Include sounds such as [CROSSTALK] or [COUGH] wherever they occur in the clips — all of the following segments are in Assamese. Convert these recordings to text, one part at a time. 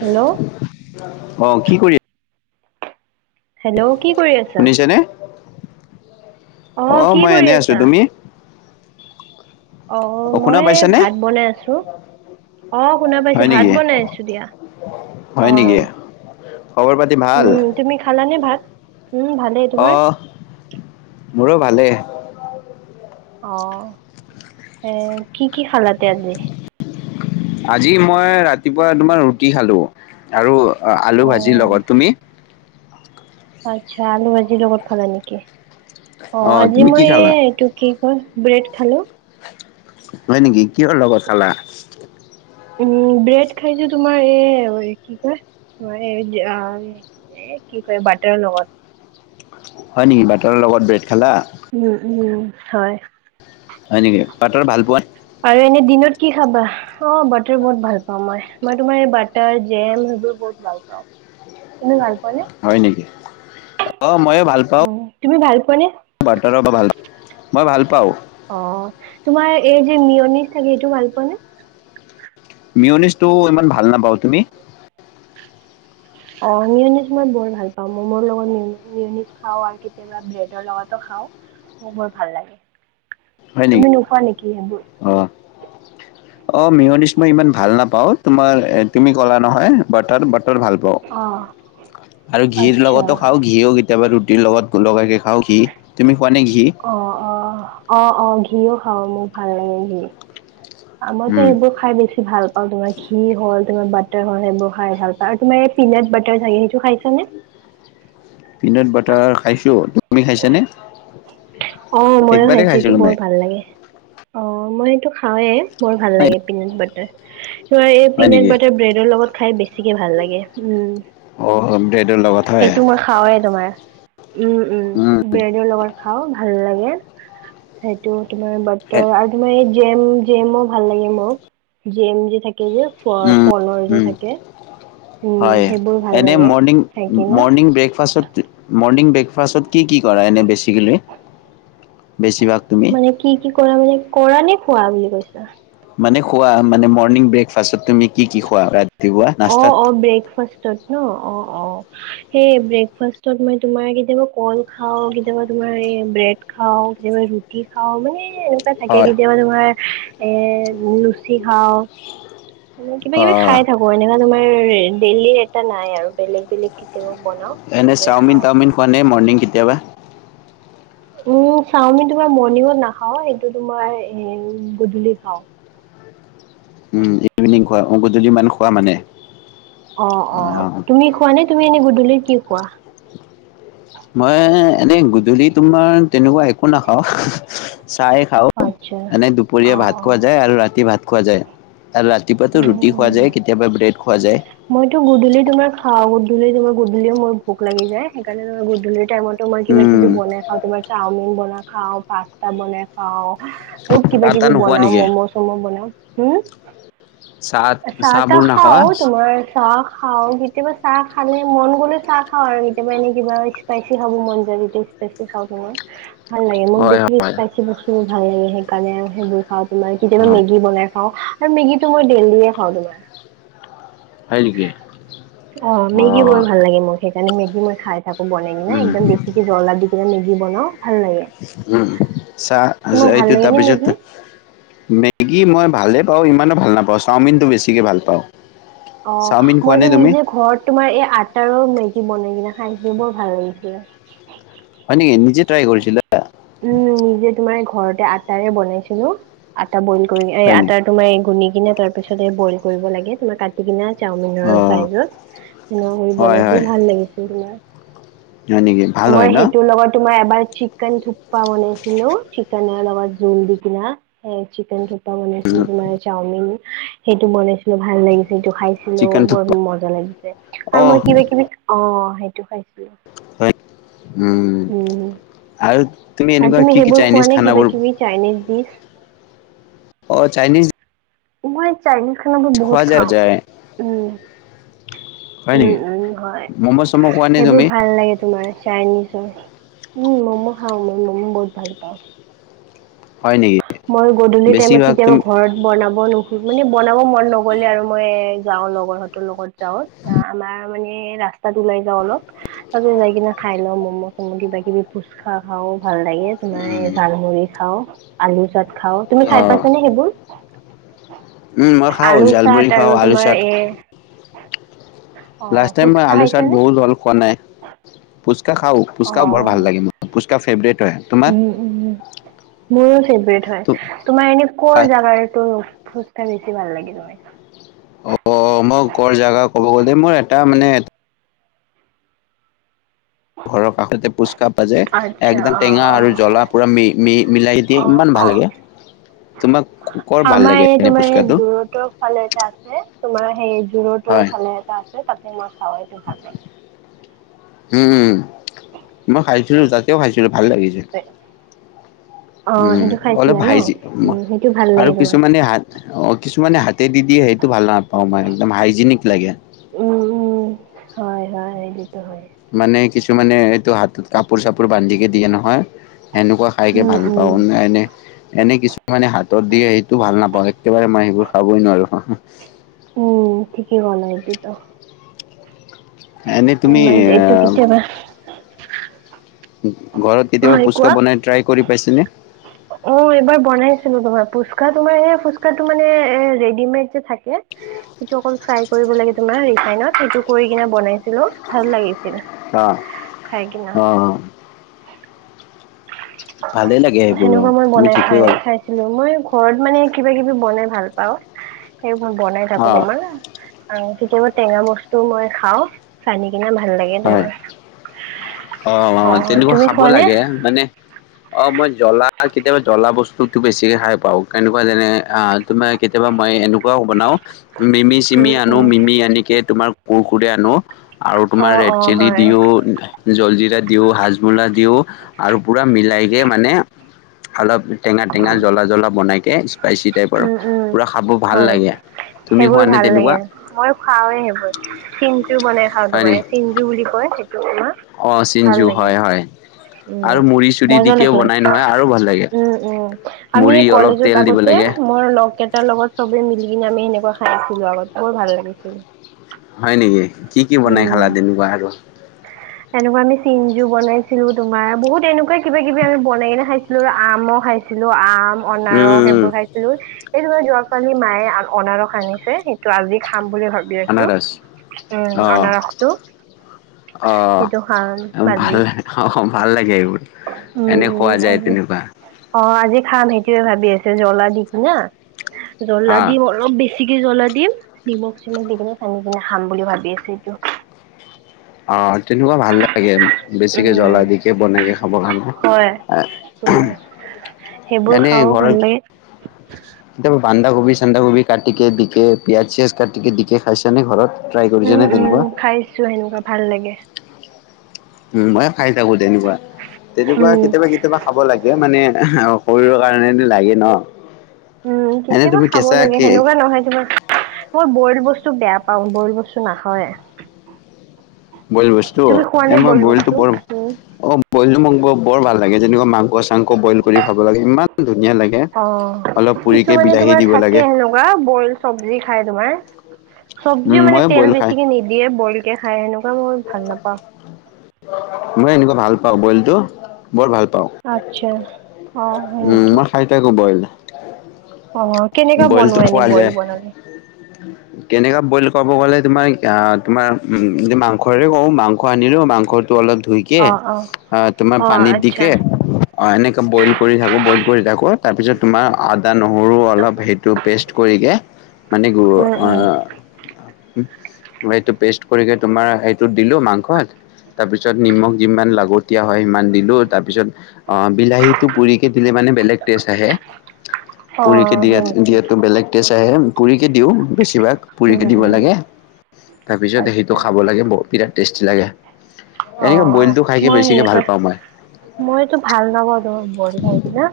হেল্ল' অ কি কৰি হেল্ল কি কৰি আছা? শুনিছে নে? অ', কি মই কৰি এনে আছো আছা? তুমি? অ', শুনা মই পাইছানে ভাত বনাই আছো। অহ শুনা পাইছো হয় ভাত নেকি বনাইছো দিয়া হয় অহ। নেকি খবৰ পাতি ভাল। উম ভালেই তোমাৰ? অ', মোৰো ভালেই। অহ এ কি কি খালাতে আজি? আজি মই ৰাতিপুৱা তোমাৰ ৰুটি খালো, আৰু। অ', আলু ভাজিৰ লগত, তুমি? আটছা আলু ভাজিৰ লগত খালা নেকি অ আজি তুমি কি মই খালা এই এইটো কি। হয়। ব্ৰেড খালো। হয় নেকি কিহৰ লগত খালা। উম' ব্ৰেড খাইছো তোমাৰ এ কি কয়। তোমাৰ এই এতিয়া কি কয় বাটাৰ লগত। হয় নেকি বাটাৰৰ লগত ব্ৰেড খালা। উম উম হয়। হয় নেকি, বাটাৰ ভাল পোৱা। আৰু এনে দিনত কি খাবা অ বাটাৰ বহুত ভাল পাওঁ মই মই তোমাৰ বাটাৰ জেম। সেইবোৰ বহুত ভাল পাওঁ। তুমি ভাল পো হয় নেকি অ ময়ো ভাল পাওঁ। উম তুমি ভাল পোৱা নে? বাটা ৰ ভাল মই ভাল। পাওঁ অ তোমাৰ এই যে মিয়নিজ থাকে সেইটো ভাল পোৱা নে? মিউনিছটো ইমান ভাল নাপাওঁ, তুমি? অ', মিউনিছ মই বৰ ভাল পাওঁ, ম'মৰ লগত মিউনিছ খাওঁ। আৰু কেতিয়াবা, ব্ৰেডৰ লগতো খাওঁ। মোৰ বৰ ভাল লাগে। হয় তুমি নেকি? নোখোৱা নেকি সেইবোৰ? অহ', অহ' মিয়নিশ মই ইমান ভাল নাপাওঁ। অহ' তোমাৰ তুমি এ ক'লা নহয়, বাটাৰ বাটৰ। ৰ ভাল পাওঁ অ আৰু ঘিৰ আচ্ছা। লগতো খাওঁ ঘিও কেতিয়াবা ৰুটিৰ লগত, গোলকাকে খাওঁ ঘী তুমি। খোৱা নে ঘি? অ অ অ অ ঘিও খাও মোক ভাল লাগে ঘি। মইতো উম, সেইবোৰ খাই বেছি ভাল পাও তোমাৰ ঘি হল। তোমাৰ বাটাৰ হ'ল, সেইবোৰ খাই ভাল পায়। আৰু তোমাৰ এই পিনট্ বাটাৰ থাকে সেইটো খাইছা নে। পিনাট বাটাৰ খাইছো। তুমি খাইছানে? অ ময়ো একবাৰেই খাইছো এইটো খাইছিলোঁ বৰ মই। ভাল লাগে অ মই সেইটো খাওঁৱে। বৰ ভাল হয় লাগে পিনাট বাটাৰ ত' এই হয় পিনাট্ নেকি? বাটাৰ ব্ৰেডৰ লগত খাই, বেছিকে ভাল লাগে উম,। অ', ব্ৰেডৰ লগত হয়, সেইটো মই খাওঁৱে তোমাৰ উম উম বিৰিয়ানিৰ লগত খাও ভাল লাগে সেইটো। তোমাৰ এ মাত্ৰ, আৰু তোমাৰ জেম-জেমও ভাল লাগে মোক। জেম যে থাক যদিও, উম, ফ-ফলৰ যি উম, থাকে। উম হয় সেইবোৰ ভাল এনে লাগে মৰ্ণিং খাই কিনা। মৰ্ণিং ব্ৰেকফাষ্ট মৰ্ণিং বেক ফাষ্টতি কি কৰা। এনে, বেছিগেলি মানে কি কি কৰা মানে কৰা নে খোৱা বুলি কৈছা। মানে খোৱা মানে মৰ্ণিং ব্ৰেকফাষ্টত তুমি কি কি খোৱাবেদ। অ অ ব্ৰেকফাষ্টত ন অ অ। হে ব্ৰেকফাষ্টত মই তোমাৰ কেতিয়াবা কল খাওঁ কেতিয়াবা তোমাৰ এই ব্ৰেড খাওঁ। কেতিয়াবা ৰুটি খাওঁ মানে। এ এনেকুৱা থাকে হয় কেতিয়াবা তোমাৰ, এ গোল লুচি খাওঁ। মানে কিবা অ কিবি খাই থাকো। এনেকা তোমাৰ, ডেইলি এটা নাই আৰু বেলেগ বেলেগ কেতিয়াবা। বনাও। এনেই সেইটোৱে খাওঁ। চাওমিন-তাওমিন খোৱা নে, মৰ্নিং কেতিয়াবা। উম চাওমিন তোমাৰ মৰ্ণিঙত নাখাও সেইটো তোমাৰ গধূলি খাওঁ উম' ইভিনিং খোৱা গধুলি মান খোৱা মানে। অ অ তুমি খোৱা নে তুমি এনেই গধূলি কি খোৱা। মই এনেই গধূলি তোমাৰ, তেনেকুৱা একো নাখাওঁ। [UNINTELLIGIBLE] চাই খাওঁ আচ্ছা মানে অ দুপৰীয়া ভাত অ খোৱা যায় আৰু ৰাতি ভাত খোৱা যায়। আৰু ৰাতিপুৱাাটো উম ৰুটি খোৱা উম যায়, কেতিয়াবা ব্ৰেড খোৱা যায়। মইতো গধূলি তোমাৰ খাওঁ গধূলি তোমাৰ গধূলিও মোৰ ভোক লাগি যায়, সেইকাৰণে মই গধূলি টাইমতো মই উম কিবা-কিবি বনাই খাওঁ, তোমাৰ চাওমিন বনা খাওঁ, পাস্তা বনাই খাওঁ, বহুত চাহ তাহ কিবা-কিবি নোখোৱা বনাও, নেকি ম'ম'-চম' বনাও হুম, চাহ চাহবোৰ চাহ-তাহ নাখোৱা খাওঁ তোমাৰ চাহ খাওঁ। ই কেতিয়াবা চাহ খালে মন গ'লে চাহ খাও আৰু, কেতিয়াবা এনে কিবা স্পাইচী খাব মন যাই স্পাইচী খাওঁ। ৰ ভাল লাগে, মোক হয় বেছিকে হয় স্পাইচি বস্তুবোৰ ভাল লাগে। সেইকাৰণে আৰু সেইবোৰ তোমাৰ কেতিয়াবা হয় মেগী বনাই খাওঁ। আৰু মেগীটো মই ডেইলী এ খাওঁ তোমাৰ। তিকে অ, মেগী বৰ ভাল লাগে মোৰ, সেইকাৰণে মেগী মই খাই থাকো বনাই কিনে, উম একদম বেছিকে জ্বলা দি কেনে, মেগি বনাওঁ। উম। চাহ তোমাক যা ভাল এইটো লাগে নে মেগী তাৰপিছত মে ই মই ভালেই পাওঁ, ইমানো ভাল নাপাওঁ। চাওমিনটো বেছিকে ভাল পাওঁ। অ, চাওমিন খোৱা নে মইতো তুমি? নিজে ঘৰত তোমাৰ এই আটাৰৰ মেগী বনাই কিনে খাইছোঁ, বৰ ভাল লাগিছিলে। হয় নেকি? নিজে ট্ৰাই কৰিছিলা উম, নিজে তোমাৰ ঘৰতে আটা তাৰে বনাইছিলোঁ, আটা বইল হয় নেকি? কৰি-এ-আটাটো মই গুলি কিনে তাৰ তাৰপিছতে বইল কৰিব লাগে, তোমাৰ কাটি কিনে চাওমিনৰ অ' চাইজত, সেনেকুৱা কৰি হয় হয় বনাইছিলোঁ, ভাল লাগিছিল তোমাৰ। হয় নেকি ভাল হয় মই ন? সেইটোৰ লগত তোমাৰ এবাৰ চিকেন থুপ্পা বনাইছিলো, চিকেনৰ লগত জোল দি কিনা, এ চিকেন থুপ বনাইছিলোঁ তোমাৰ, চাওমিন সেইটো বনাইছিলোঁ, ভাল লাগিছিল। সেইটো খাইছিলোঁ চিকেন বৰ থুপা মজা লাগিছে, আৰু অ' মই কিবা-কিবি, অ' সেইটো খাইছিলোঁ। হয়, উম। উম আৰু তুমি আৰু এনেকুৱা কি কি সেইবোৰ খোৱা চাইনিজ নে কিবা খানাবোৰ কিবি চাইনিজ ডিচ? অ' চাইনিজ মই চাইনিজ খানাবোৰ খোৱা বহুত যায় খাওঁ। যায় উম। হয় উম, নেকি? উম হয়, ম'ম' চম' খোৱা নে সেইবোৰ তুমি? ভাল লাগে তোমাৰ চাইনিজৰ। উম, ম'ম খাওঁ মই ম'ম বহুত ভাল পাওঁ। হয় নেকি মই গধুলি টাইমত বেছিভাগ কেতিয়াবা তুমি ঘৰত বনাব নোখো, মানে বনাব মন নগ'লে আৰু মই যাওঁ, লগৰহতঁৰ লগত যাওঁ। আ আমাৰ মানে ৰাস্তাত ওলাই যাওঁ অলপ, তাৰপিছত যাই কিনে খাই লওঁ ম'ম'-চম' কিবা-কিবি, ফুচকা খাওঁ, ভাল লাগে, তোমাৰ জালমুড়ি খাওঁ। আলু চাট খাওঁ। তুমি খাই অ' পাইছানে সেইবোৰ? উম, মই খাওঁ, আলু চাট জালমুৰি আৰু খাওঁ, তোমাৰ আলুচাট। এ অ' লাষ্ট টাইম মই ফুচকা আলুচাট খাইছানে? বহুত হ'ল খোৱা নাই। ফুচ কা খাওঁ। অ পুচকা বৰ ভাল লাগে মোৰ, পুচকা ফেভৰেট। হয় উম, তোমাৰ? উম, মোৰো ফেভৰেট হয়। তোমাৰ এনে হয়। ক'ৰ জাগাৰটো ফুচকা বেছি ভাল লাগে তোমাৰ? অ', মই ক'ৰ জাগা ক'ব গ'লে মোৰ এটা মানে ঘৰৰ কাষতে পুচকা যে, আচ্ছা একদম অ টেঙা আৰু জ্বলা অ পুৰা মি-মি মিলাই দিয়ে, অ ইমান অ ভাল লাগে। তোমাক কৰ ভাল আমাৰ লাগে এই এনে তোমাৰ এই পুচকাটো যোৰহাটৰ ফালে এটা আছে। তোমাৰ হেই যোৰহাটৰ হয় ফালে এটা আছে, তাতে মই খাওঁ সেইতো ভাত। উম, মই খাইছিলোঁ, তাতেও খাইছিলোঁ। ভাল লাগিছে। অ উম, সেইটো খাইছিলা অলপ ন হাইজি, উম সেইটো ভাল আৰু লাগে তোমাৰ কিছুমানে হাত অ' কিছুমানে হাতত হাতেই দি দিয়ে, সেইটো ভাল নাপাওঁ মই, একদম হাইজেনিক লাগে। উম, উম, হয়, হয়। সেইটোতো হয় মানে, কিছুমানে এইটো হাতত কাপোৰ-চাপোৰ বান্ধি কে দিয়ে নহয়। এনেকুৱা খাইকে উম ভাল উম নাপাওঁ, এনে-এনে এনে কিছু মানে হাতত দিয়ে সেইটো ভাল নাপাওঁ একেবাৰে মই সেইবোৰ খাবই নোৱাৰো। উম, ঠিকেই গ'ল এই দুটা। এনে তুমি ইমান এইটো আহ কেতিয়াবা ঘৰত কেতিয়াবা হয় পুচকা কোৱা বনাই ট্ৰাই কৰি পাইছেনে। অ' এইবাৰ বনাইছিলো তোমাৰ ফুচকা তোমাৰ এই ফুচকাটো মানে এ ৰেডিমেড যে থাকে। সিটো অকল ফ্ৰাই কৰিব লাগে তোমাৰ ৰিফাইনত সেইটো কৰি কিনে বনাইছিলো ভাল লাগি অ' অ'-অ'। ভালেই লাগ সেনেকুৱা মই বনাই খাই খাইছিলো মই ঘৰত মানে কিবা কিবি বনাই ভাল পাওঁ। সেই মই বনাই থাকো অ', তোমাৰ, আ কেতিয়াবা টেঙা বস্তুও মই খাও [UNINTELLIGIBLE] কিনা ভাল লাগে তোমাৰ। অ অ'-অ' তেনেকুৱা তুমি খাব খোৱানে লাগে মানে, অ' মই জ্বলা কেতিয়াবা জ্বলা বস্তুটো বেছিকে খাই পাও। কেনেকুৱা যেনে অ' তোমাৰ কেতিয়াবা মই এনেকুৱাও বনাও উম মিমি-চিমি আনো উম মিমি আনিকে তোমাৰ কুৰকুৰে আনো। আৰু তোমাৰ অ ৰেড অ চিলি হয় দিও। জলজিৰা দিওঁ হাজমুলা দিওঁ আৰু পুৰা মিলাইকে মানে অলপ টেঙা- টেঙা জ্বলা- জ্বলা বনাইকে স্পাইচি টাইপ উম আৰু উম পুৰা খাব ভাল হয় লাগে। তুমি সেইবোৰ খোৱানে ভাল লাগে তেনেকুৱা মইও খাওৱে সেইবোৰ। চিঞ্জু বনাই খাওঁ তুমাৰ চিঞ্জু বুলি কয় সেইটো তোমাক। অঁ চিঞজু হয় হয় উম আৰু মুড়ি চুৰি মজা দিকেও লাগে বনাই নহয় আৰু ভাল লাগে উম উম আমি মুড়ি অলপ কলেজত তেল দিব আগতে লাগে মোৰ লগকেইটাৰ লগত চবে মিলি কিনে আমি সেনেকুৱা খাই আছিলো, আগতে বৰ ভাল লাগিছিল। হয় নেকি কি-কি বনাই খালা তেনেকুৱা আৰু। তেনেকুৱা আমি চিঞ্জু বনাইছিলো, তোমাৰ বহুত এনেকুৱা কিবা কিবি আমি বনাই কিনে খাইছিলো আৰু আম খাইছিলো আম অনাৰস উম সেইবোৰ খাইছিলো এইটো যোৱাকালি মায়ে অনাৰস আনিছে সেইটো আজি খাম। বুলি ভাবি আছো, আনাৰস উম অ আনাৰসটো। অ সেইটো খাম বাজি- [UNINTELLIGIBLE] বোৰ এনে খোৱা যায় তেনেকুৱা। [UNINTELLIGIBLE] খাম সেইটোয়ে ভাবি আছে জ্লা দি কিনা জ্লা হা দিম অলপ বেছি জলা দি দিম নিমখ চিমখ দি কিনে চানি কিনে খাম বুলি ভাবি আছো এইটো। অ' তেনেকুৱা ভাল লাগে। বেছিকৈ উম, জ্বলা দিকে বনায়ইকে খাবৰ কাৰণে। হয় তোমাৰ সেইবোৰ এনে খাও ঘৰত ভাল লাগে। কেতিয়াবা বানধাকবি চান্দাকবি কাটিকে দিকে পিয়াজ চিয়াজ কাটিকে দিকে খাইছা নে ঘৰত। ট্ৰাই কৰিছে উম, নাই উম, তেনেকুৱা? খাইছো সেনেকুৱা ভাল লাগে। উম মই খাই থাকো তেনেকুৱা- তেনেকুৱা উম, কেতিয়াবা-কেতিয়াবা খাব লাগে মানে শৰীৰৰ কাৰণেটো লাগে ন। উম, এনে কেতিয়াবা তুমি খাব লাগে কেঁচা সেনেকুৱা নহয় তোমাৰ মই বইল বস্তু বেয়া পাওঁ, বইল বস্তু নাখাওৱে। বইল বস্তু তুমি খোৱা এ নে মই বইল বইলটো বস্তু? বৰ উম। অ' বইলটো ম বৰ ভাল লাগে যেনেকুৱা মাংস মাংস বইল কৰি খাব লাগে ইমান ধুনীয়া লাগে অ অলপ পুৰিকে বিলাহী দিব লাগে। কল চব্জি খায় তোমাৰ? উম চব্জিও মানে মই তেল বইল খাই বেছিকে নিদিয়ে বইল কে খাই সেনেকুৱা মই ভাল নাপাওঁ। মই এনেকুৱা ভাল পাওঁ বইলটো। বৰ ভাল পাওঁ আত্ছা। উম মই খাই থাকো বইল। অ', কেনেকা বইলটো বনোৱা এনেই খোৱা বইল যায় বনালে। কেনেকা বইল কৰিব গলে তোমাৰ তোমাৰ উ মাংসৰে কওঁ মাংস আনিলো মাংস টো অলপ ধুইকে অ তোমাৰ অ পানীত দি আচ্ছা কে। অ' এনেকে বইল কৰি থাকো বইল কৰি থাকো তাৰপিছত তোমাৰ আদা। নহৰু অলপ সেইটো পেষ্ট কৰিকৈ মানে। উম উম এইটো পেষ্ট কৰি তোমাৰ সটো দিলো মাংসত। তাৰ পিছত নিমখ যিমান লাগতীয়া হয় সিমান দিলো তাৰ পিছত অ' বিলাহীতটো পুৰিকে দিলে মানে বেলেগ টেষ্ট আহে। অ হ যিহেতু বেলেগ টেষ্ট আহে পুৰিকে দিওঁ বেছিভাগ উম পুৰিকে দিব উম লাগে। তাৰপিছত সেইটো আচ্ছা খাব লাগে বিৰাট টেষ্টি লাগে। অ এনেকে বইলটো খাইকে মই বেছিকে ভাল সেনেকুৱা পাওঁ মই। মইতো ভাল নম্বৰ পাওঁ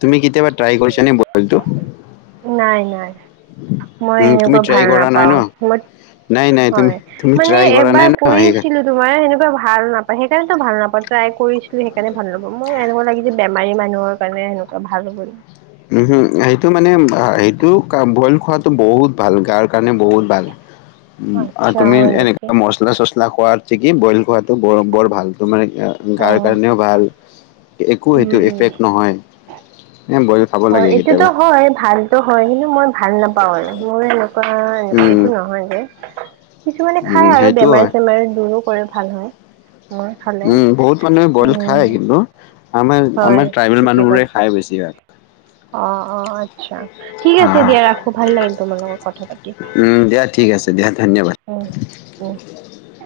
তুমি কেতিয়াবা ট্ৰাই কৰিছে ন বলটো। নাই নাই মই উম, তুমি এনেকুৱা ট্ৰাই ভাল কৰা নাই নাপাও ন? মই। নাই নাই তুমি হয় তুমি মানে ট্ৰাই কৰা নাই এবাৰ ন সেইকাৰণে কৰিছিলো তোমাৰ সেন [UNINTELLIGIBLE] ভাল নাপায় সেইকাৰণেতো ভাল নাপাওঁ টাই কৰিছিলো সেইকাৰণে ভাল নাপা মোৰ এনেুৱা লাগি যে বেমাৰী মানুহৰ কাৰণে। এনেকুৱা ভাল হল। উ হু সেইটো মানে সেইটো বইল খোৱাতটো বহুত ভাল গাৰ কাৰণে বহুত ভাল। উ আৰু আচ্ছা তুমি হয় নেকি এনেকুৱা মচলা চচলা খোৱা কি বইল খোৱাটো বৰ বৰ ভাল তো মানে। অ গাৰ কাৰণেও ভাল একো সেইটো এফেক্ট নহয়। বইল খাব হয় লাগে এইটোতো কেতিয়াবা। হয় ভালতো হয় কিন্তু মই ভাল নাপাও আৰু মোৰ। উম, এইটো নহয় যে। কিছুমানে খাই উম, আৰু সেইটো বেমাৰ হয়। চেমাৰ দূৰো কৰে ভাল হয়। মই খালে উম বহুত মানুহে বইল উম খায় কিন্তু। আমাৰ হয় আমাৰ ট্ৰাইবেল ঠিকেই ক'ল মানুহবোৰে খাই বেছিভাগ। অ' অ' আচ্ছা। ঠিক আছে আহ, দিয়া ৰাখো ভাল লাগিল তোমাৰ লগত কথা পাতি। উম, দিয়া ঠিক আছে দিয়া ধন্যবাদ। [INAUDIBLE]